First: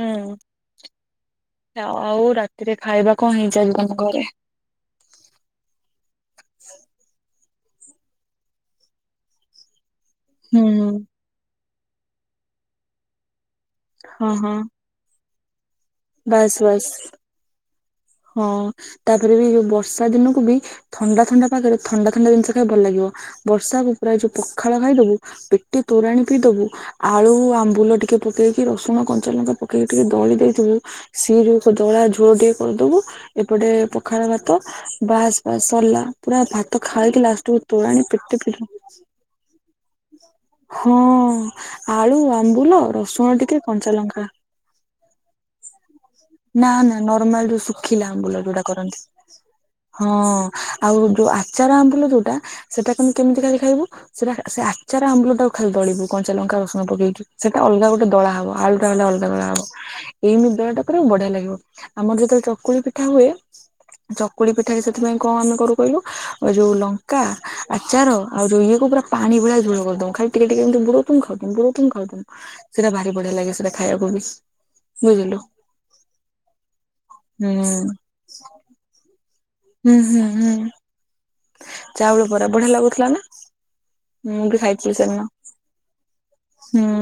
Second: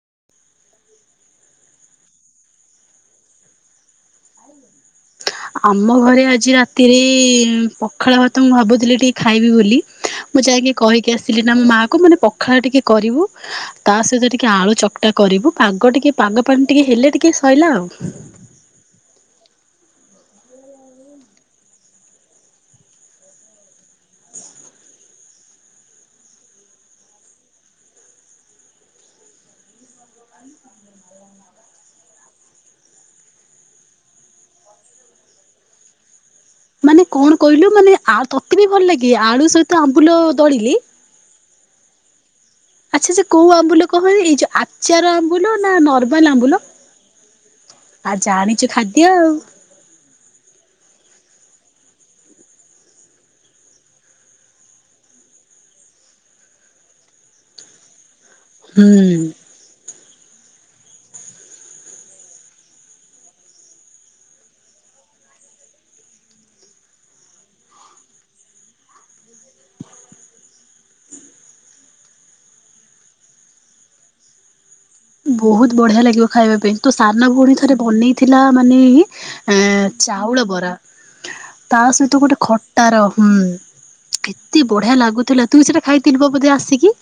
ହୁଁ। ଆଉ ରାତିରେ ଖାଇବା କଣ ହେଇଚି ଆଜି ତମ ଘରେ? ଆମ ଘରେ ଆଜି ରାତିରେ ପଖାଳ ଭାତ ମୁଁ ଭାବୁଥିଲି ଟିକେ ଖାଇବି ବୋଲି ମୁଁ ହୁଁ ଯାଇକି କହିକି ଆସିଲି ମୋ ମା କୁ କୁ ମାନେ ପଖାଳ ଟିକେ କରିବୁ ତା ହଁ ସହିତ ଟିକେ ହଁ ଆଳୁ ଚକଟା କରିବୁ। ପାଗ ଟିକେ ପାଗ ବାସ୍ ପାଣି ଟିକେ ବାସ୍ ହେଲେ ଟିକେ ସଇଲା ଆଉ। ହଁ ତାପରେ ବି ଯୋଉ ବର୍ଷ ର୍ଷା ଦିନକୁ ବି ଥଣ୍ଡା ଥଣ୍ଡା ପାାଗରେ ଥଣ୍ଡା ଥଣ୍ଡା ଜିନିଷ ଖାଇବାକୁ ଭଲ ଲାଗିବ ବର୍ଷାକୁ ପୁରା ଯୋଉ ପଖାଳ ଭା ଇଦବୁ ପେଟେ ତୋରାଣି ପିଇଦବୁ, ଆଳୁ ଆମ୍ବୁଲ ଟିକେ ପକେଇକି ରସୁଣ କଞ୍ଚାଲଙ୍କା ପକେଇ ଟିକେଏ ଦଳି ଦେଇଥିବୁ, ସେ ଯଉ ଦଳା ଝୋଳ ଟିକେ କରିଦେବୁ। ଏପଟେ ପଖାଳ ଭାତ, ବାସ ବାସ ସରିଲା ପୁରା ଭା ମାନେ କଣ କହିଲୁ ମାନେ ଆ ତୋତେ ବି ଭଲ ଲାଗେ ଆଳୁ ସହିତ ଆମ୍ବୁଲ ଦଳିଲେ ହଁ ଆଳୁ ଆ ଆଚ୍ଛା ସେ କୋଉ ଆମ୍ବୁଲ କହ ଏଇ ଯୋ ଆଚାର ଆମ୍ବୁଲ ନା ନର୍ ନା ନା ନର୍ମାଲ ଯୋଉ ଶୁଖିଲା ଆ ଅମ୍ବୁଲ ଯୋଉଟା ଜାଣିଛୁ କରନ୍ତି ଖାଦ୍ୟ ଆଉ ହଁ। ଆଉ ଯୋଉ ଆଚାର ଆମ୍ବୁଲ ଯୋଉଟା ସେଟାକୁ ତମେ କେମିତି ଖାଲି ଖାଇବ ସେଟା ସେ ଆଚାର ଆମ୍ବୁଲ ଟାକୁ ଖାଲି ଦଳିବୁ କଣଞ୍ଚା ଲଙ୍କା ରସୁଣ ପକେଇକି ସେଟା ଅଲଗ ଗୋଟ ଦଳା ହବ। ଆଳୁ ଟା ହୁଁ ଅଲଗା ଦଳା ହେବ ଏମିତି ଦଳା ଟା କରେ ବଢିଆ ଲାଗିବ ଆମର ଯେତେବେଳେ ଚକୁଳି ପିଠା ହୁଏ ଚକୁଳି ପିଠା କି ସେଥିପାଇଁ କଣ ଆମେ କରୁ କହିଲୁ ଯୋଉ ଲଙ୍କା ଆଚାର ଆଉ ଯୋଉ ଇଏ କୁ ପୁରା ପାଣି ଭଳିଆ କରିଦଉ ଖାଲି ଟିକେ ଟିକେ ଏମିତି ବୁଡଉଥିବୁ ଖାଉଥିବୁ ବୁଡଉଥିବୁ ଖାଉଥିବୁ ସେଇଟା ଭାରି ବଢିଆ ଲାଗେ ସେଟା ଖା [inaudible] ବହୁତ ବଢିଆ ଲାଗିବ ଖାଇବା ପାଇଁ, ତୋ ସାନ ଭଉଣୀ ଥରେ ବନେଇଥିଲା ମାନେ ଏ ହୁଁ ହୁଁ ଚାଉଳ ହୁଁ ବରା ତା ସହିତ ଚାଉଳ ଗୋଟେ ବରା ବଢିଆ ଖଟାର ଲାଗୁଥିଲା ନା ହୁଁ। ମୁଁ ବି କେତେ ଖାଇଥିଲି ବଢିଆ ସେଦିନ ଲାଗୁଥିଲା ତୁ ସେଟା ଖାଇଥିଲୁ ବ ବୋଧେ ହୁଁ ଆସିକି।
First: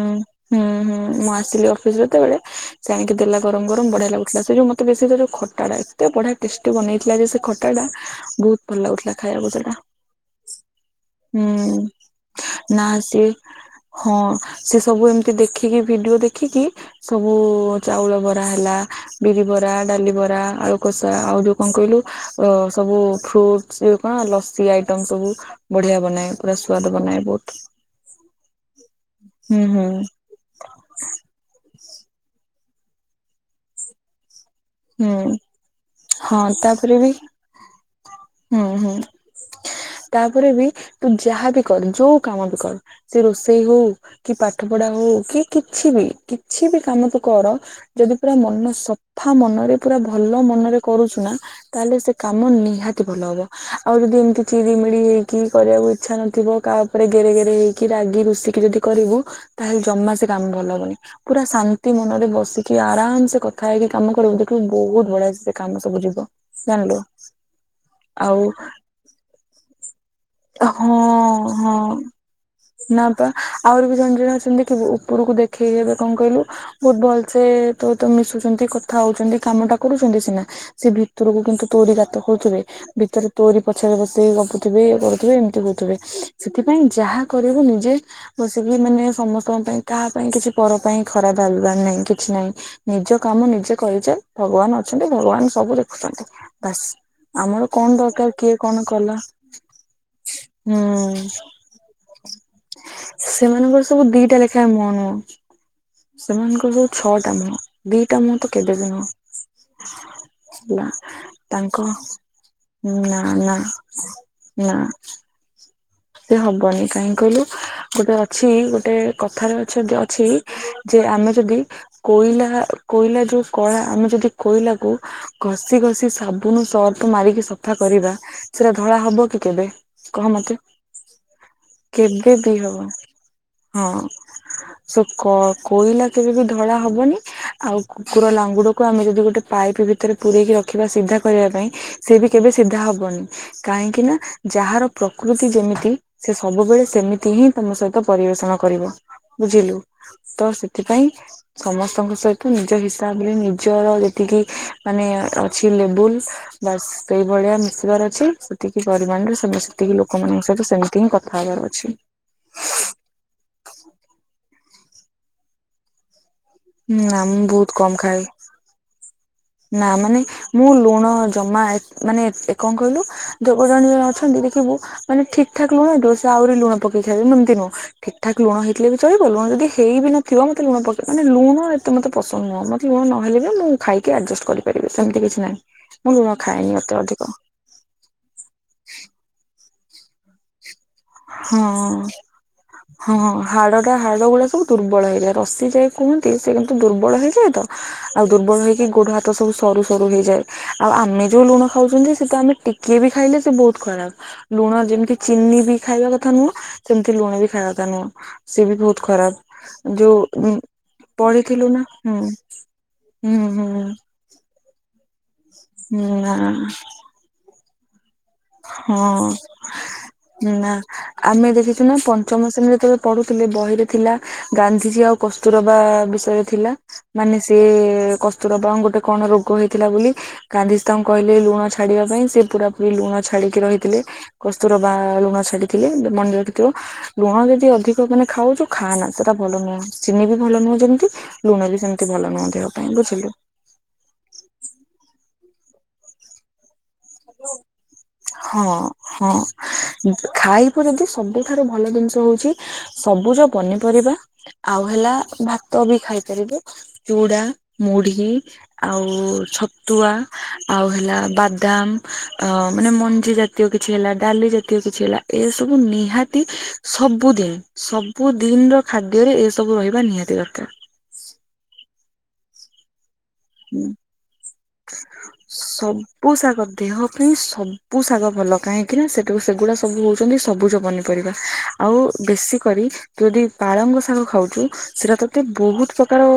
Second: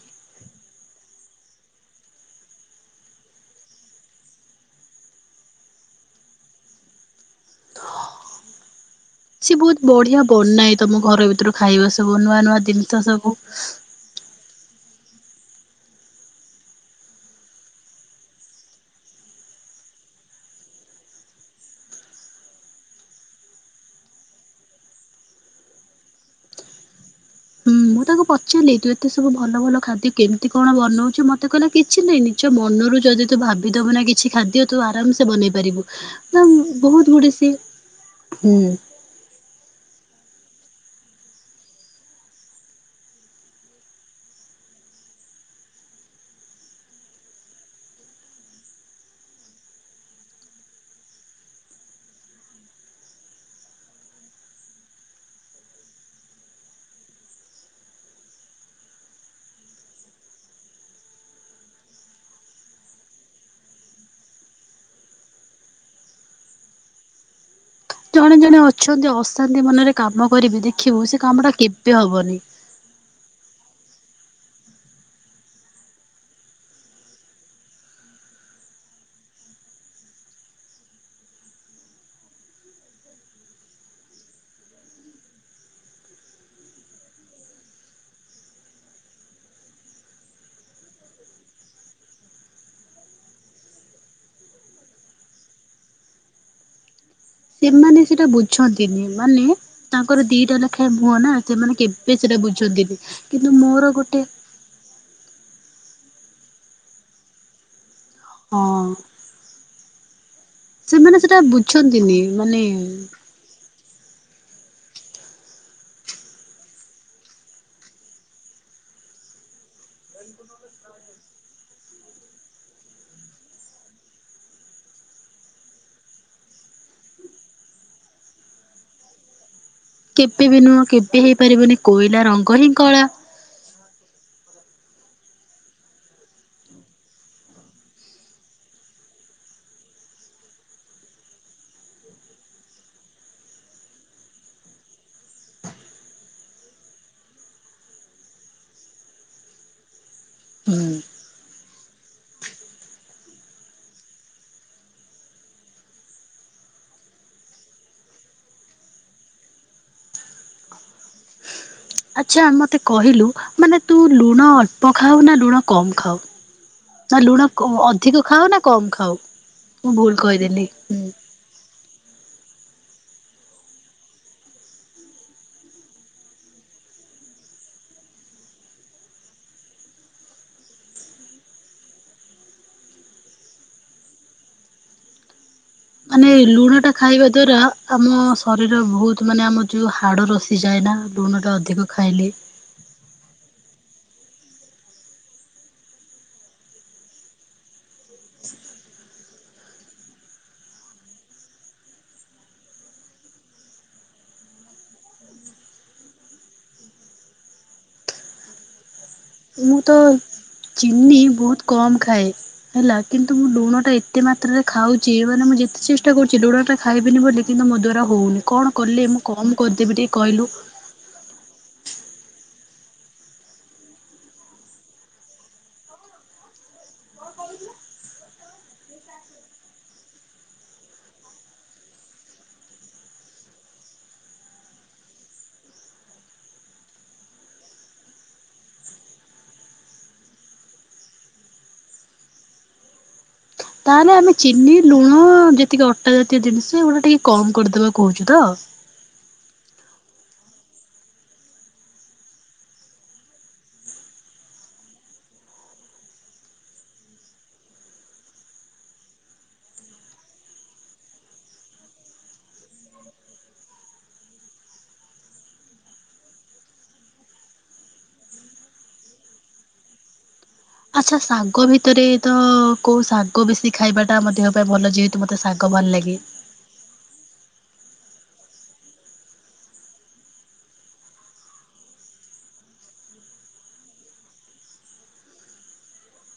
ହୁଁ ହୁଁ ମୁଁ ଆସିଲି ଅଫିସ ଯେତେବେଳେ ସେ ଆଣିକି ଦେଲା ଗରମ ଗରମ ବଢିଆ ଲାଗୁଥିଲା। ସେ ଯୋଉ ମତେ ବେଶୀ ସେ ଯୋଉ ଖଟା ଟା ଏତେ ବଢିଆ ଟେଷ୍ଟି ବ ନେଇଥିଲା ଯେ ସେ ଖଟା ଟା ବହୁତ ଭଲ ଲାଗୁଥିଲା। ଖାଇବାକୁ ସିଏ ସେଟା ବହୁତ ବଢିଆ ବନାଏ ତମ ଘର ହୁଁ ଭିତରୁ ଖାଇବା ସବୁ ନୂଆ ନୂଆ ନା ଜିନିଷ ସିଏ ସବୁ। ହଁ, ସେ ସବୁ ଏମିତି ଦେଖିକି ଭିଡ଼ିଓ ଦେଖିକି ସବୁ ଚାଉଳ ବରା ହେଲା ବିରି ବରା ଡାଲି ବରା ଆଳୁକଷା ଆଉ ଯୋଉ କ'ଣ କହିଲୁ ଅ ସବୁ ଫ୍ରୁଟସ୍ ଇଏ କ'ଣ ଲସି ଆଇଟମ ସବୁ ବଢିଆ ବନାଏ ପୁରା ସୁଆଦ ବନାଏ ବହୁତ। ହୁଁ ମୁଁ ତାକୁ ପଚାରିଲି ତୁ ଏତେ ସବୁ ଭଲ ହୁଁ ଭଲ ହୁଁ। ଖାଦ୍ୟ କେମିତି କ'ଣ ବନଉଛି ମତେ କହିଲା କିଛି ନାଇଁ ନିଜ ମନରୁ ଯଦି ତୁ ଭାବିଦବୁ ନା କିଛି ଖାଦ୍ୟ ତୁ ଆରାମ ସେ ହୁଁ ବନେଇ ପାରିବୁ ହଁ ତାପରେ ବହୁତ ବି ଗୁଡି ସିଏ ହୁଁ, ହୁଁ। ତାପରେ ବି ତୁ ଯାହା ବି କର ଯୋଉ କାମ ବି କର ସେ ରୋଷେଇ ହଉ କି ପାଠ ପ ଢା ହଉ କି କିଛି ବି କିଛି ବି କାମ ତୁ କର ଯଦି ପୁରା ମନ ସଫା ମନରେ ପୁରା ଭଲ ମନରେ କରୁଛୁ ନା ତାହେଲେ ସେ କାମ ନିହା କି ଭଲ ହବ ଆଉ ଯଦି ଏମିତି ଚିରିମିଳି ହେଇକି କରିବାକୁ ଇଚ୍ଛା ନଥିବ କା ଉପରେ ଗେରେ ଗେରେ ହେଇକି ରା ରାଗି ରୁଷିକି ଯଦି କରିବୁ ତାହେଲେ ଜମା ସେ କାମ ଭଲ ହବନି। ପୁରା ଶାନ୍ତି ମନରେ ବସିକି ଆ ଆରାମ ସେ କଥା ହେଇକି କାମ କରିବୁ ଦେଖିବୁ ବହୁତ ବଢିଆ ସେ କାମ ସବୁ ଯିବ ଜାଣିଲୁ। ଜଣେ ଆଉ ଜଣେ ଅଛନ୍ତି ଅଶାନ୍ତି ମନରେ କାମ କରିବି ହଁ ଦେଖିବୁ ସେ କାମ ଟା କେବେ ହଁ ହବନି। ନା ପା ଆହୁରି ବି ଜଣେ ଜଣେ ଅଛନ୍ତି କି ଉପରକୁ ଦେଖେଇ ହେବେ କ'ଣ କହିଲୁ ବହୁତ ଭଲସେ ତୋ ତ ମିଶୁ ତ ସେମିତି କଥା ହଉଛନ୍ତି କାମ ଟା କରୁଛନ୍ତି ସିନା ସେ ଭିତରକୁ କିନ୍ତୁ ତୋରି ଗାତ ଖୋଳୁଥିବେ। ଭିତରେ ତୋରି ପଛରେ ବସିକି ଗପୁଥିବେ ଇଏ କରୁ କିଏ ଏମତି ହଉଥିବେ ସେଥିପାଇଁ ଯାହା କରିବୁ ନିଜେ ବସିକି ମାନେ ସମସ୍ତଙ୍କ ପାଇଁ କାହା ସା ପାଇଁ କିଛି ପର ପାଇଁ ଖରାପ ଭାବିବାର ନାଇଁ କିଛି ନାଇଁ ନିଜ କାମ ନିଜେ କରିଛେ ଭଗବାନ ଅଛନ୍ତି ଭ ଭଗବାନ ସବୁ ଦେଖୁଛନ୍ତି ବାସ୍। ଆମର କଣ ସେମାନେ ସେଟା ଦରକାର କିଏ କଣ ବୁଝନ୍ତିନି କଲା ମାନେ ତାଙ୍କର ଦିଟା ହୁଁ ଲେଖାଏ ମୁୁହଁ ନା ସେମାନେ କେବେ ସେଟା ବୁଝନ୍ତିନି କିନ୍ତୁ ସେମାନଙ୍କର ମୋର ସବୁ ଗୋଟେ ଦିଟା ଲେଖାଏଁ ମୁହଁ ସେମାନଙ୍କର ସବୁ ଛଅଟା ମୁହଁ ଦିଟା ମୁହଁ ତ ହଁ କେବେ ବି ନୁହଁ। ନା, ସେମାନେ ସେଟା ତାଙ୍କ ବୁଝନ୍ତିନି ମାନେ ନା, ନା ନାଁ। ସେ ହବନି କାହିଁକି କହିଲୁ ଗୋଟେ ଅଛି ଗୋଟେ କଥାରେ ଅଛନ୍ତି ଅଛି ଯେ ଆମେ ଯଦି କୋଇଲା କୋଇଲା ଯୋଉ କଳା ଆମେ ଯଦି କୋଇଲାକୁ ଘଷି ଘ ସେ ସାବୁନ ସର୍ଫ ମାରିକି ସଫା କରିବା ସେରା ଧଳା ହବ କି କେବେ? କହ କେବେ ମତେ ବି ନୁହଁ କେବେ ହେଇପାରିବନି କୋଇଲା କେବେ ବି ରଙ୍ଗ ହିଁ ହବ କଳା। ହଁ ସେ କ କୋଇଲା କେବେ ବି ଧଳା ହବନି। ଆଉ କୁକୁର ଲାଙ୍ଗୁଡକୁ ଆମେ ଯଦି ଗୋଟେ ପାଇପି ଭିତରେ ପୁରରେଇକି ରଖିବା ସିଧା କରିବା ପାଇଁ ସେ ବି କେବେ ସିଧା ହବନି କାହିଁକି ନା ଯାହାର ପ୍ରକୃତି ଯେମି ତି ସେ ସବୁବେଳେ ସେମିତି ହିଁ ତମ ସହିତ ପରିବେଷଣ କରିବ। ବୁଝିଲୁ, ତ ହୁଁ ସେଥିପାଇଁ ସମସ୍ତଙ୍କ ସହିତ ନିଜ ହିସାବରେ ନିଜର ଯେତି କି ମାନେ ଅଛି ଲେବୁଲ ବାସ୍ ସେଇ ଭଳିଆ ମିଶିବାର ଅଛି ସେତିକି ପରିମାଣ ରେ ସେମା ସେତିକି ଲୋକମାନଙ୍କ ସହିତ ସେମିତି ହିଁ କଥା ହେବାର ଅଛି। ଆଚ୍ଛା, ମତେ କହିଲୁ ମାନେ ତୁ ଲୁଣ ଅଳ୍ପ ଖାଉ ନା ଲୁଣ କମ ଖାଉ? ନା ନାଁ ମୁଁ ଲୁଣ କ ଅଧିକ ଖାଅ ନାଁ କମ ଖାଅ? ନାଁ ମାନେ ମୁଁ ଲୁଣ ଜମା ଏ ମାନେ ଏ କଁ କହିଲୁ ଧୋଗୁ ଜଣିଏ ଅଛନ୍ତି ଦେଖିବୁ ମାନେ ଠିକ୍ ଠାକ୍ ଲୁଣ ହେଇଥିବ ସେ ଆହୁରି ଲୁଣ ପକେ ଇଠା ବି ମୁଁ ଏମତି ନୁହଁ ଠିକ୍ ଠାକ୍ ଲୁଣ ହେଇଥିଲେ ବି ଚଳିବ ଲୁଣ ଯଦି ହେଇ ବି ନଥିବ ମତେ ଲୁଣ ପକେ ମାନେ ଲୁଣ ଏତେ ମତେ ପସନ୍ଦ ନୁହଁ ମତେ ଲୁଣ ନହଲେ ବି ମୁଁ ଖାଇକି ଆଡଜଷ୍ଟ୍ କରିପାରିବି ସେମତି କିଛି ନାହିଁ। ମୁଁ ଲୁଣ ମାନେ ଖାଏନି ଲୁଣଟା ଏତେ ଅଧିକ ଖାଇବା ଦ୍ଵାରା ଆମ ଶରୀର ଭୋଉତ୍ ମାନେ ଆମ ଯୋଉ ହାଡ଼ ରସିିଯାଏ ନାଁ? ହଁ ହଁ। ହାଡ଼ଟା ହାଡ଼ ଗୁଡ଼ା ସବୁ ଦୁର୍ବଳ ହେଇଯାଏ ରସି ଯାଏ କୁହନ୍ତି ସେ କିନ୍ତୁ ଦୁର୍ବଳ ହେଇଯାଏ ତ ଆଉ ଦୁର୍ ବଳ ହେଇକି ଗୋଡ଼ ହାତ ସବୁ ସରୁ ସରୁ ହେଇଯାଏ। ଆଉ ଆମେ ଯୋଉ ଲୁଣ ଖାଉଚନ୍ତି ସେ ତ ଆମେ ଟିକିଏ ବି ଖାଇଲେ ସେ ବୋହୁତ୍ ଖରାପ ଲୁଣ ଯେମିତି ଚିନି ବି ଖାଇବା କଥା ନୁହଁ ସେମତି ଲୁଣ ବି ଖାଇଆ କଥା ନୁଅଁ ସିଏ ବି ଭୋଉତ ମୁଁ ତ ଖରାପ ଯୋଉ ଚିନି ବହୁତ ପଡି଼ଥିଲୁ ନାଁ? କମ୍ ଖାଏ। ହୁଁ। ହେଲା ହୁଁ କିନ୍ତୁ ମୁଁ ହୁଁ ଲୁଣଟା ଏତେ ମାତ୍ରାରେ ଖାଉଚି ମାନେ ମୁଁ ଯେତେ ହୁଁ ଚେଷ୍ଟା ନା କରୁଚି ଲୁଣଟା ଖାଇବିନି ବୋଲି କିନ୍ତୁ ମୋ ଦ୍ୱାରା ହଉନି କଣ କଲେ ମୁଁ ହଁ, କମ୍ କରିଦେବି ଟିକେ କହିଲୁ? ନାଁ ଆମେ ଦେଖିଚୁ ନାଁ ପଞ୍ଚମ ଶ୍ରେଣୀରେ ରତେବେ ପଢ଼ୁଥୁଲେ ବହିରେ ଥିଲା ଗାନ୍ଧିଜୀ ଆଉ କସ୍ତୁରବା ବିଷୟରେ ଥିଲା। ମାନେ ସିଏ ଏ କସ୍ତୁରବାଉଁ ଗୋଟେ କଣ ରୋଗ ହେଇଥିଲା ବୋଲି, ଗାନ୍ଧିଜୀ ତାଙ୍କୁ କହିଲେ ଲୁଣ ଛାଡ଼ିବା ପାଇଁ ସେ ପୁରାପୁରି ଲୁଣ ଛାଡି଼କି ରହିଥିଲେ କସ୍ତୁରବା ଲୁଣ ଛାଡ଼ିଥିଲେ ବେ ମନେ ରଖିଥିବୁ ଲୁଣ ଯଦି ଅଧିକ ମାନେ ଖାଉଚୁ ଖାଆନା ସେଟା ଭଲ ନୁହଁ। ଚିନି ବି ଭଲ ନୁହେଁ ଯେମତି, ଲୁଣ ବି ସେମିତି ଭଲ ନୁହଁ ଦେହ ପାଇଁ। ବୁଝିଲୁ? ତାହେଲେ ଆମେ ଚିନି ଲୁଣ ଯେତିକି ଅଟା ଜାତୀୟ ଦିନିଷ୍ ଯେ ଉଣ ଟିକେ କମ୍ କରିଦବା କୋହୁଚୁ ତ? ଉଁ ଖାଇବୁ ଯଦି ସବୁଠାରୁ ଭଲ ଦିନଷ ହୋଉଛି ସବୁଜ ପନିପରିବା। ଆଉ ହେଲା ଭାତ ବି ଖାଇପାରିବେ ଚୁଡ଼ା ମୁଢ଼ି ଆଉ ଛତୁଆ ଆଉ ହେଲା ବାଦାମ୍। ଅ ମାନେ ମଞ୍ଜି ଜାତୀୟ କିଛି ହେଲା ଡାଲି ଜାତୀୟ କିଛି ହେଲା ଏସବୁ ନିହାତି ସ ସବୁଦିନ୍ ସବୁଦିନ୍ ର ଖାଦ୍ୟରେ ଏ ସବୁ ରହିବା ନିହାତି ଦରକାର। ଆଚ୍ଛା ଶାଗ ଭିତରେ ତ କୋଉ ଶା କୋ ବେଶୀ ଖାଇବାଟା ଆମ ଦେହ ପାଇଁ ଭଲ ଯେହେତୁ ମୋତେ ଶାଗ ଭଲ ଲାଗେ। କାଇଁ ସବୁ ଶାଗ ଭଲ କାହିଁକି ନା ସେଠୁ ସେଗୁଡ଼ା ସବୁ ହୋଉଚନ୍ତି ସବୁଜ ପନିପରିବା ଆଉ ବେଶୀ କରି ଯଦି ପାଳଙ୍ଗ ଶାଗ ଖାଉଚୁ ସେଟା ତତେ ବୋହୁତ ପ୍ରକାର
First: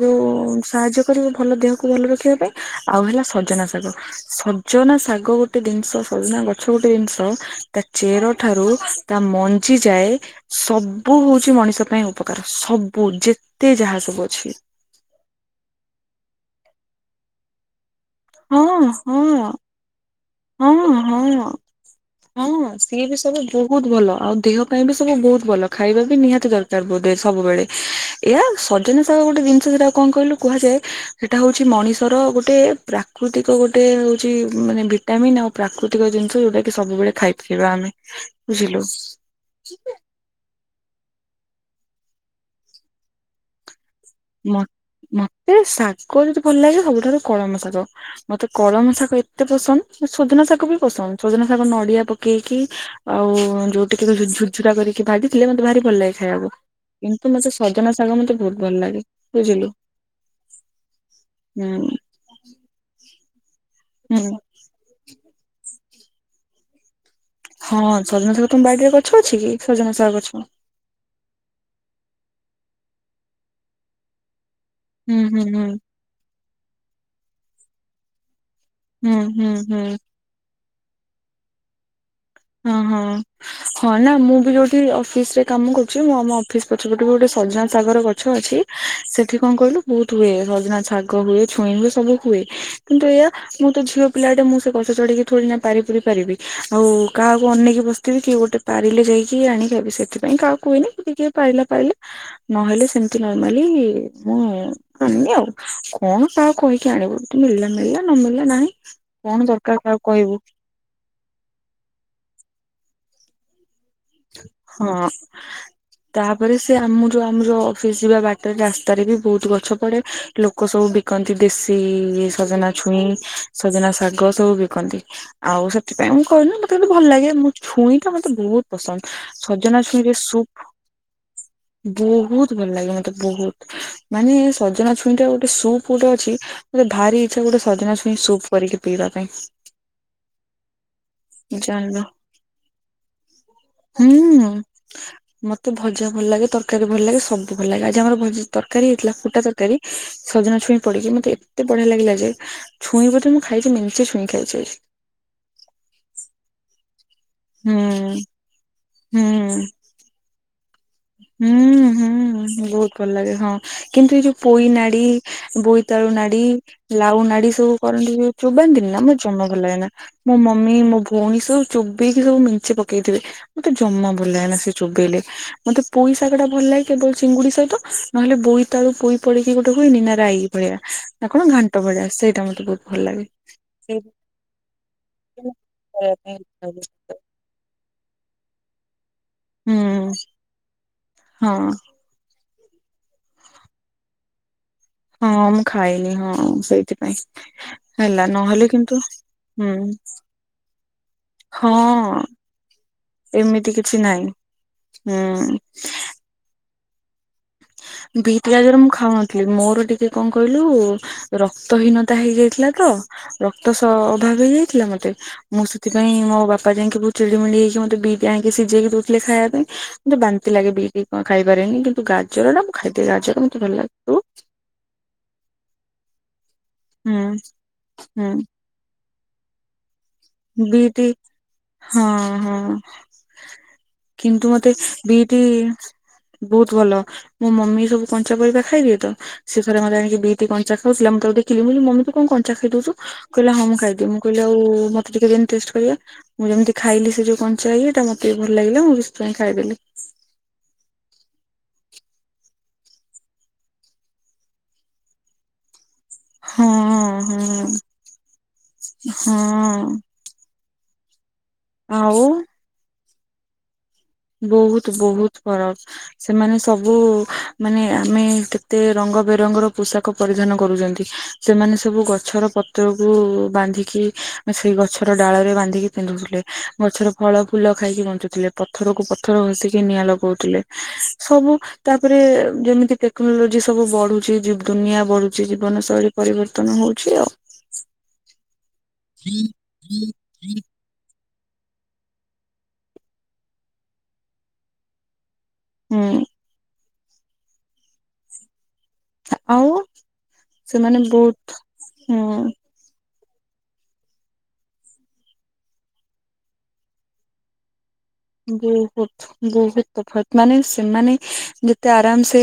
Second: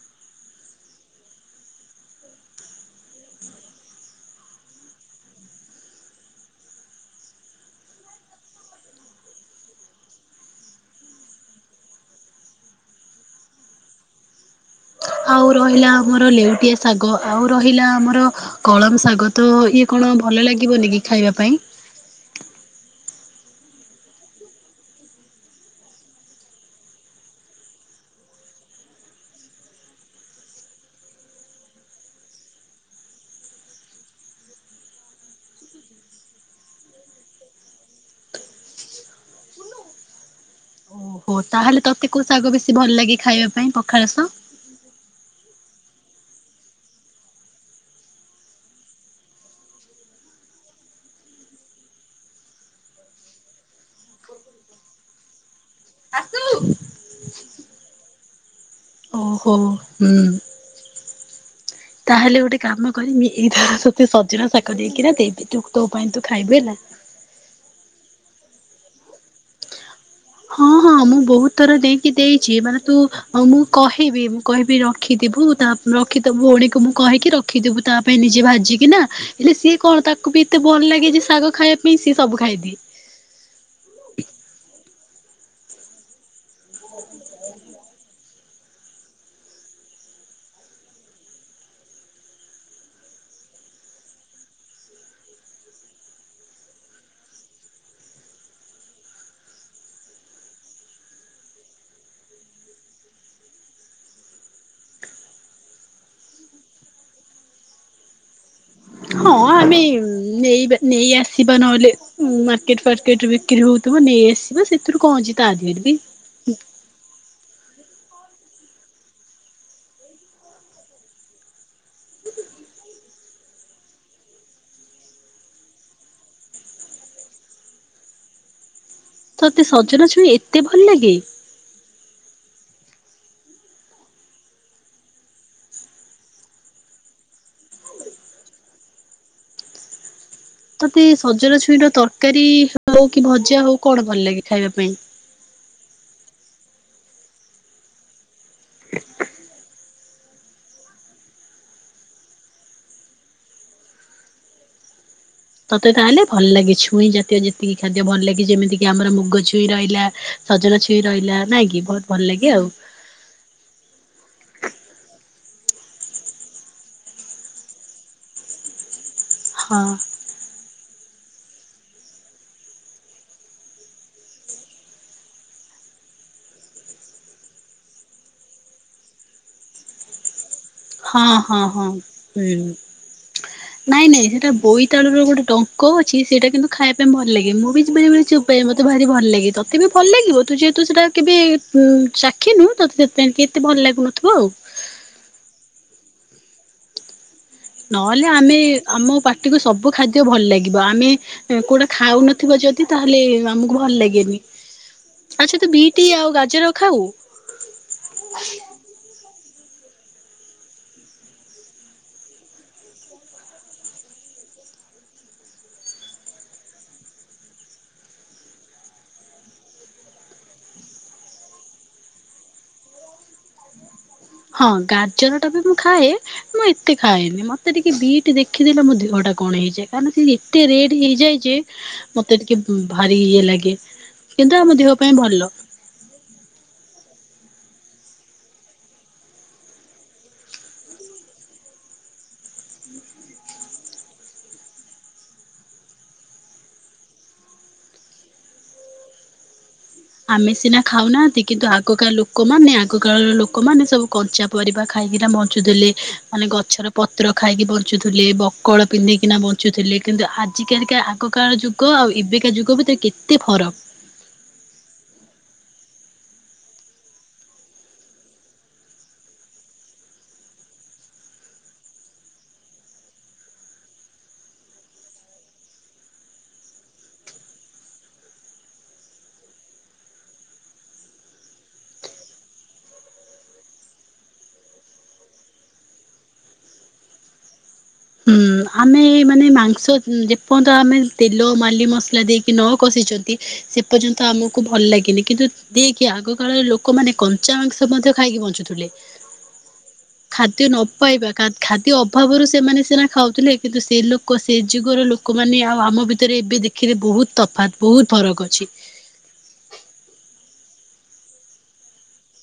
ଯୋଉ ଉଁ ସାହାଯ୍ୟ କରିବ ଭଲ ଦେହକୁ ଭଲ ରଖିବା ପାଇଁ ଆଉ ହେଲା ସଜନା ଶାଗ ସଜନା ଶାଗ ଗୋଟେ ଦିନଷ ସଜନା ଗଛ ଗୋଟେ ଜିନିଷ ତା ଚେର ଠାରୁ ତା ମଞ୍ଜି ଯାଏ ସବୁ ଉଚି ମଣିଷ ପାଇଁ ଉପକାର ସବୁ ଯେତେ ଯାହା ସବୁ ଅଛି। ଆଉ ରହିଲା ଆମର ଲେଉଟିଆ ଶାଗ ଆଉ ରହିଲା ଆମ ର ହଁ କଳମ ଶାଗ ତ ହଁ ଇଏ କଣ ଭଲ ହଁ ଲାଗିବନି କି ଖାଇବା ପାଇଁ? ଇଏ ବି ସବୁ ବୋହୁତ ଭଲ ଆଉ ଦେହ ପାଇଁ ବି ସବୁ ବୋହୁତ ଭଲ ଖାଇବା ବି ନିହାତି ଦରକାର ବୋଧେ ସବୁବେଳେ। ଏହା ସଜନା ସାଗ ଗୋଟେ ଦିନଷ ସେଟା କଁ କହିଲୁ କୁହାଯାଏ ହେଟା ହଉଛି ମଣିଷର ଗୋଟେ ପ୍ରା କୃତିକ ଗୋଟେ ହୋଉଛି ମାନେ ଭିଟାମିନ୍ ଆଉ ପ୍ରାକୃତିକ ଜିନିଷ ଯୋଉଟା କି ସବୁବେଳେ ଖାଇପାରିବା ଆମେ। ବୁଝିଲୁ ସୁ ଓ ତାହେଲେ ତତେ କୋଉ ଶାଗ ବେଶୀ ଭଲ ଲାଗେ ଖାଇବା ପାଇଁ ପଖାଳ ସହ ମ ମତେ ଶାଗ ଯଦି ଭଲ ଲାଗେ ସବୁଠାରୁ କଳମ ଶାଗ ମତେ କଳମ ଶାଗ ଏତେ ପସନ୍ଦ୍ ସଜନା ଶାଗ ବି ପସନ୍ଦ ସଜନା ଶାଗ ନଡ଼ିଆ ପକେଇକି ଆଉ ଯୋଉ ଟିକିକୁ ଝୁ ଝୁଝୁରା କରି କି ଭାଜିଥିଲେ ମତେ ଭାରି ଭଲ ଲାଗେ ଖାଇବାକୁ କିନ୍ତୁ ମତେ ସଜନା ଶାଗ ମତେ ବୋହୁତ ଭଲ ଲାଗେ। ଓହୋ ବୁଝିଲୁ ହୁଁ। ହୁଁ। ତାହେଲେ ଗୋଟେ କାମ କରିମି ଏଇଥର ତତେ ହୁଁ ସଜନା ଶାଗ ଦେଇକିନା ଦେବି ତୁ ତୋ ପାଇଁ ତୁ ଖାଇବୁ ହେଲା। ହଁ ସଜନା ସାଗ ତମ ବାଡି ରେ ଗଛ ଅଛି କି? ସଜନା ସାଗ ଗଛ? ହଁ ହଁ ମୁଁ ବହୁତ ଥର ଦେଇକି ଦେଇଛି ।ମାନେ ତୁ, ମୁଁ କହିବି କହିବି ହୁଁ ରଖିଥିବୁ। ହୁଁ ହୁଁ ତା ରଖିଥବୁ, ଉଣୀକୁ ମୁଁ କହିକି ରଖିଥିବୁ। ତା ପାଇଁ ନିଜେ ଭାଝି ଚିକିନା, ହୁଁ ହୁଁ ହେଲେ ସିଏ ହୁଁ କଣ, ତାକୁ ବି ଏତେ ଭଲ ଲାଗେ ନା ଯେ ଶାଗ ଖାଇବା ପାଇଁ। ସବୁ ହଁ ଖାଇଦିଏ। ହଁ। ହଁ ନା ମୁଁ ବି ଯୋଉଠି ଅଫିସ ରେ କାମ କରୁଛି, ମୁଁ ଆମ ଫ୍ରିଜ୍‌ ପଛପଟକୁ ଗୋଟେ ସଜାନା ସାଗର ଗ ଛ ଅଛି, ସେଠି କଣ କହିଲୁ ବହୁତ ହୁଏ। ସଜନା ଶାଗ ହୁଏ, ଛୁଇଁ ହୁଏ ସବୁ ହୁଏ। କିନ୍ତୁ ଏ ମୁଁ ତ ଝିଅ ପିଲାଟେ। ମୁଁ ସେ ଗଛ ଚଢିକି ଥୋଡ଼ି ନା ପାରି ପୁରି ପାରିବି, ଆଉ। କାହାକୁ ଅନେଇକି ବସିଥିବି, କି ଗୋଟେ ପାରିଲେ ଯାଇକି ଆଣି ବି ସେଥିପାଇଁ କାହାକୁ ହୁଏନି। ଯଦି କିଏ ପାରିଲା ପାଇଲା। ନହେଲେ ସେମତି ନର୍ମାଲି, ମୁଁ ଆଣିବ୍ ଆଉ କଣ କାହାକୁ କହିକି ଆଣିବୁ। ଯୋଉଠି ମିଳିଲା, ମିଳିଲା ନ ମିିଳିଲା ନାଇଁ। ହଁ ଆମେ ନେଇବା, ନେଇ ଆସିବା ନହେଲେ, ମାର୍କେଟ ଫାର୍କେଟ ବିକ୍ରି ହଉ ହଁ ବି ତାପରେ ସେ ଆମର, ଆମର ଅଫିସ୍ ଯିବା ବାଟରେ ରାସ୍ତାରେ ବି ବହୁତ ଗଛ ପଡେ, ଲୋକ ସବୁ ବିକନ୍ତି ଦେଶୀ ସଜନା ଛୁଇଁ ସଜନା ଶାଗ ସବୁ ବିକନ୍ତି ।ଆଉ ସେଥିପାଇଁ ମୁଁ କହିଲି ମତେତେ ଭଲ ଲାଗେ ମୁଁ ଛୁଇ ଟା ମତେ ବହୁତ ପସନ୍ଦ। ତତେ ସଜନା ଛୁଇଁରେ ଛୁଇଁ ଏତେ ସୁପ୍ ଭଲ ଲାଗେ? ବହୁତ ଭଲ ଲାଗେ ମତେ ବହୁତ, ମାନେ ସଜନା ଛୁଇଁଟା ଗୋଟେ ସୁପ୍ ଗୋଟେ ଅଛି ମତେ ଭାରି ଇଚ୍ଛା ଗୋଟେ ସଦନା ଛୁଇଁ ସୁପ୍ କରିକି ପିଇବା ପାଇଁ। ତତେ ସଜନା ଛୁଇଁ ର ଜାଣିଲ ତରକାରୀ ହଉ କି ଭ ଜା, ହଉ କଣ ଭଲ ଲାଗେ ହୁଁ। ଖାଇବା ପାଇଁ? ମତେ ଭଜା ଭଲ ଲାଗେ, ତରକାରୀ ଭଲ ଲାଗେ, ସବୁ ଭଲ ଲାଗେ ।ଆଜି ଆମର ତରକାରୀ ହେଇଥିଲା ଫୁଟା ତରକାରୀ ସଜନା ଛଇଁ ପଢିକି ମତେ ଏତେ ବଢିଆ ଲାଗିଲା ଯେ, ଛୁଇଁ ବୋଧେ ମୁଁ ଖାଇଛି ମେଞ୍ଚେ ଛୁଇଁ ଖାଇଛି। ପୁଇଁ ଜାତୀୟ ଯେତିକି ଖାଦ୍ୟ ହୁଁ ଭଲ ଲାଗେ ।ଯେମିତିକି ଆମର ମୁଗ ହୁଁ। ଛୁଇଁ ରହିଲା ସଜନା ଛୁଇଁ ରହିଲା ନାଇଁ କି ହୁଁ ବହୁତ ଭଲ ହୁଁ ଲାଗେ ଆଉ ।ବହୁତ ଭଲ ଲାଗେ ।ହଁ କିନ୍ତୁ ଏଇ ଯୋଉ ପୋଇ ନାଡି, ବୋଇତାଳୁ ନାଡି, ଲାଉ ନାଡି ସବୁ କରନ୍ତି ଯୋଉ ଚୋବାନ୍ତିନିନା, ମୁ ଜମା ଭଲ ହଁ ଲାଗେନା। ମୋ ମମି ମୋ ଭଉଣୀ ସବୁ ଚୋବେଇକି ସବୁ ମେଞ୍ଚେ ପକେଇଥିବେ ।ମତେ ଜମା ଭଲ ଲାଗେନା ସେ ଚୋବେଇଲେ। ମୋତେ ପୋଇ ଶାଗଟ ଟା ଭଲ ଲାଗେ କେବଳ ଚିଙ୍ଗୁଡି ସହିତ ।ନହେଲେ ବୋଇ ତାଳୁ ପୋଇ ପଡିକି ଗୋଟେ ହୁଏ ନି ନା ରାଇ। ଭଳିଆ ହଁ ନା କଣ ହଁ ଘାଣ୍ଟ ହଁ ଭଳିଆ। ସେଇଟା ମତେ ହୁଁ। ବହୁତ ଭଲ ଲାଗେ। ନାଇଁ, ନାଇଁ ସେଇଟା ବୋଇତାଳୁ ର ଗୋଟେ ଡଙ୍କ ଅଛି, ସେଇଟା କିନ୍ତୁ ଖାଇବା ପାଇଁ ଭଲ ଲାଗେ। ମୁଁ ବି ବେଳେ ବେଳେ ଚୋବାଏ ମତେ ଭାରି ଭଲ ଲାଗେ, ତଥାବି ଭଲ ହୁଁ ଲାଗିବ ତୁ ଯେହେତୁ ସେଟା କେବେ ହଁ ଚା ଖିନୁ, ତୋତେ ସେଥିପାଇଁ ଏତେ ଭଲ ଲାଗୁନଥିବ ଆଉ। ହଁ ମୁଁ ଖାଇନି ।ହଁ ସେଇଥିପାଇଁ। ହେଲା ନହେଲେ ଆମେ କିନ୍ତୁ ଆମ ପାଟିକୁୁ ସବୁ ହୁଁ ଖାଦ୍ୟ ଭଲ ଲାଗିବ ।ଆମେ କୋଉଟା ହଁ ଖାଉନଥିବ ଯଦି ତାହେଲେ ଏମିତି ଆମକୁ ଭଲ କିଛି ନାହିଁ। ଲାଗେନି ହୁଁ ।ଆଛା ତୁ ବିଟି ଆଉ ଗାଜର ଖାଉ? ବିଟ ଗାଜର ମୁ ଖାଉନ ନଥିଲି, ମୋର ଟିକେ କଣ କହିଲୁ? ସବୁ ରକ୍ତହିନତା ହେଇଯାଇଥିଲା ତ ରକ୍ତ ହେଇ ଯାଇଥିଲା ମତେ ମୁଁ ସେଥିପାଇ ମୋ ବାପା ଯାଇକି ବହୁତ ଚିଡ଼ିମିଡ଼ି ହେଇିକି ମତେ ବିଟ ଆଣି ସିଯେଇକି ଦଉଥିଲେ ଖାଇବା ପାଇଁ ମୋତେ ବାନ୍ତି ଲାଗେ, ବିଟ ଖାଇପାରେନି କିନ୍ତୁ ଗାଜର ଟା ମୁଁ ଖାଇଦିଏ, ଗାଜର ଟା ମତେ ଭଲ ଲାଗବୁ । ହଁ ଗାଜର ଟା ବି ମୁଁ ଖାଏ ମୁଁ ଏତେ ହୁଁ ଖାଏନି ।ମତେ ଟିକେ ବିଟ୍ ଦେଖିଦେଲେ ମୋ ଦେହଟା କଣ ହେଇଯାଏ। କାରଣ ସେ ହୁଁ ଏତେ ରେଡ ବିଟ୍ ହେଇଯାଏ ଯେ, ହଁ ମତେ ହଁ ଟିକେ ଭାରି ଇଏ ଲାଗେ। କିନ୍ତୁ ମତେ ଆମ ଦେହ ପାଇଁ ବିଟ୍ ଭଲ। ବହୁତ ଭଲ ମୋ ମମି ସବୁ କଞ୍ଚା ପରିବା ଖାଇବେ ତ, ସେ ଥରେ ମତେ ଆଣିକି ବିଟ୍ କଞ୍ଚା ଖାଉଥିଲା ମୁଁ ତାକୁ ଦେଖିଲି ମୁ ମମି ତୁ କଣ କଞ୍ଚା ଖାଇଦଉଚୁ। କହିଲା ହଁ ମୁଁ ଖାଇଦିଏ। ମୁଁ କହିଲି ଆଉ ଟିକେ ଦେନି ଟେଷ୍ଟ କରିବା, ମୁଁ ଯେମିତି ଖାଇଲି ସେ ଯଉ କଞ୍ଚା ଇଏଟା ମତେ ବି ଭଲ ଲାଗିଲା, ମୁଁ ସେଥିପାଇଁ ଖାଇଦେଲି। ଆମେ ସିନା ଖାଉନାହାନ୍ତି ।କିନ୍ତୁ ଆଗକାଳ ଲୋକମାନେ, ଆଗ କାଳର ଲୋକମାନେ ସବୁ କଞ୍ଚା ପରିବା ଖାଇ ଖାଇକିନା ବଞ୍ଚୁ ଥିଲେ। ମାନେ ହଁ ଗଛର ପତ୍ର ଖାଇକି ହଁ ବଞ୍ଚୁଥିଲେ ।ବକଳ ପିନ୍ଧିକିନା ହଁ ବଞ୍ଚୁଥିଲେ ।କିନ୍ତୁ ଚିକେନ କା ଆଗ କାଳ ଯୁଗ ଆଉ ଏବେକା ଯୁଗ ଭିତରେ କେତେ ଫରକ? ବୋହୁତ ବୋହୁତ ଫରକ ସେମାନେ ସବୁ ମାନେ ଆମେ କେତେ ରଙ୍ଗ ରଙ୍ଗ ବେରଙ୍ଗର ପୋଷାକ ପରିଧାନ କରୁଛନ୍ତି ସେମାନେ ସବୁ ଗଛର ପତ୍ରକୁ ବାନ୍ଧିକି ସେଇ ଗଛର ଡାଳ ରେ ବାନ୍ଧିକି ପିନ୍ଧୁଥିଲେ ଗଛର ଫଳ ଫୁଲ ଖାଇକି ବଞ୍ଚୁଥିଲେ। ପ ପଥର କୁ ପଥର ଘସିକି ନିଆଁ ଲଗାଉଥିଲେ ସବୁ ତାପରେ ଯେମିତି ଟେକ୍ନୋଲୋଜି ସ ସବୁ ବଢୁଛି ଦୁନିଆ ବଢୁଛି ଜୀବନ ଶୈଳୀ ପରିବର୍ତ୍ତନ ହଉଚି ଆଉ। ହୁଁ ଆମେ ମାନେ ମାଂସ ଯେପନ୍ତ ଆମେ ତେଲ ମାଲି ମସଲା ଦେଇକି ନ କଷିଛନ୍ତି ସେ ପର୍ଯ୍ୟନ୍ତ ଆମକୁ ଭଲ ଲାଗେନି, କିନ୍ତୁ ଦିଏକି ହୁଁ ଆଗ କାଳରେ ଲୋକମାନେ କଞ୍ଚା ମାଂସ ମଧ୍ୟ ଖାଇକି ବଞ୍ଚୁଥିଲେ। ଆଉ ଖାଦ୍ୟ ନ ସେମାନେ ପାଇବା ବହୁତ ଖାଦ୍ୟ ହୁଁ ଅଭାବରୁ ସେମିତି ସିନା ଖାଉଥିଲେ କିନ୍ତୁ ସେ ଲୋକ ସେ ଯୁଗର ଲୋକମାନେ ଆଉ ଆମ ଭିତରେ ଏବେ ଦେଖିଲେ ବହୁତ ତଫାତ୍। ବହୁତ ଫରକ ଅଛି। ବୋହୁତ ବୋହୁତ ତଫାତ୍, ମାନେ ସେମାନେ ଯେତେ ଆରାମ ସେ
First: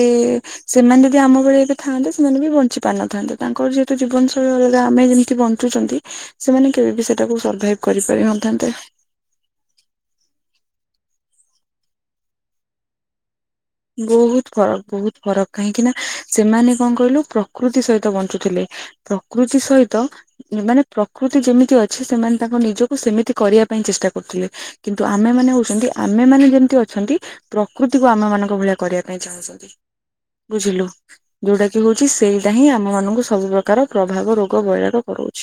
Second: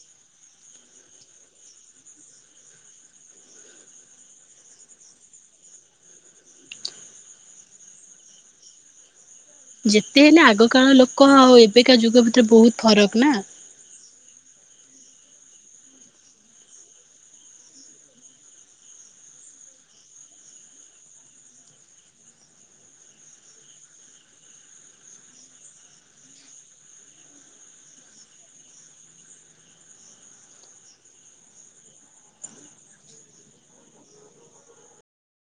ସେମାନେ ଯଦି ଆମ ଭଳେ ଏବେ ଥାଆନ୍ତେ ସେମାନେ ବି ବଞ୍ଚି ପାରିନଥାନ୍ତେ। ତାଙ୍କର ଯେହେତୁ ଜୀବନ ଶୈଳୀ ଆମେ ଯେମିତି ବଞ୍ଚୁଛନ୍ତି, ସେମାନେ କେବେ ବି ସେଟାକୁ ସର୍ଭାଇଭ କରିପା ଥାନ୍ତେ ଯେତେ ହେଲେ ଆଗ କାଳ ଲୋକ ଆଉ ଏବେକା ଯୁଗ ଭିତରେ ବୋହୁତ ଫରକ ନା। ବୋହୁତ ଫରକ ବୋହୁତ ଫରକ କାହିଁକି ନା ସେମାନେ କଣ କହିଲୁ ପ୍ରକୃତି ସହିତ ବଞ୍ଚୁଥିଲେ। ପ୍ରକୃତି ସହିତ ମାନେ ପ୍ରକୃତି ଯେମିତି ଅଛି ସେମାନେ ତାଙ୍କ ନିଜକୁ ସେମିତି କରିବା ଚେଷ୍ଟା କରୁଥିଲେ କିନ୍ତୁ ଆମେ ମାନେ ହଉଚନ୍ତି ଆମେ ମାନେ ଯେମିତି ଅଛନ୍ତି ପ୍ରକୃତି କୁ ଆମେ ମାନେ ଭଳି କରିବା ପାଇଁ ଚାହୁଁଛନ୍ତି। ବୁଝିଲୁ ଯୋଉଟା କି ହୋଉଚି ସେଇଟା ହିଁ ଆମ ମାନଙ୍କୁ ସବୁ ପ୍ରକାର ପ୍ରଭାବ ରୋଗ ବୈରାଗ କରାଉଚି।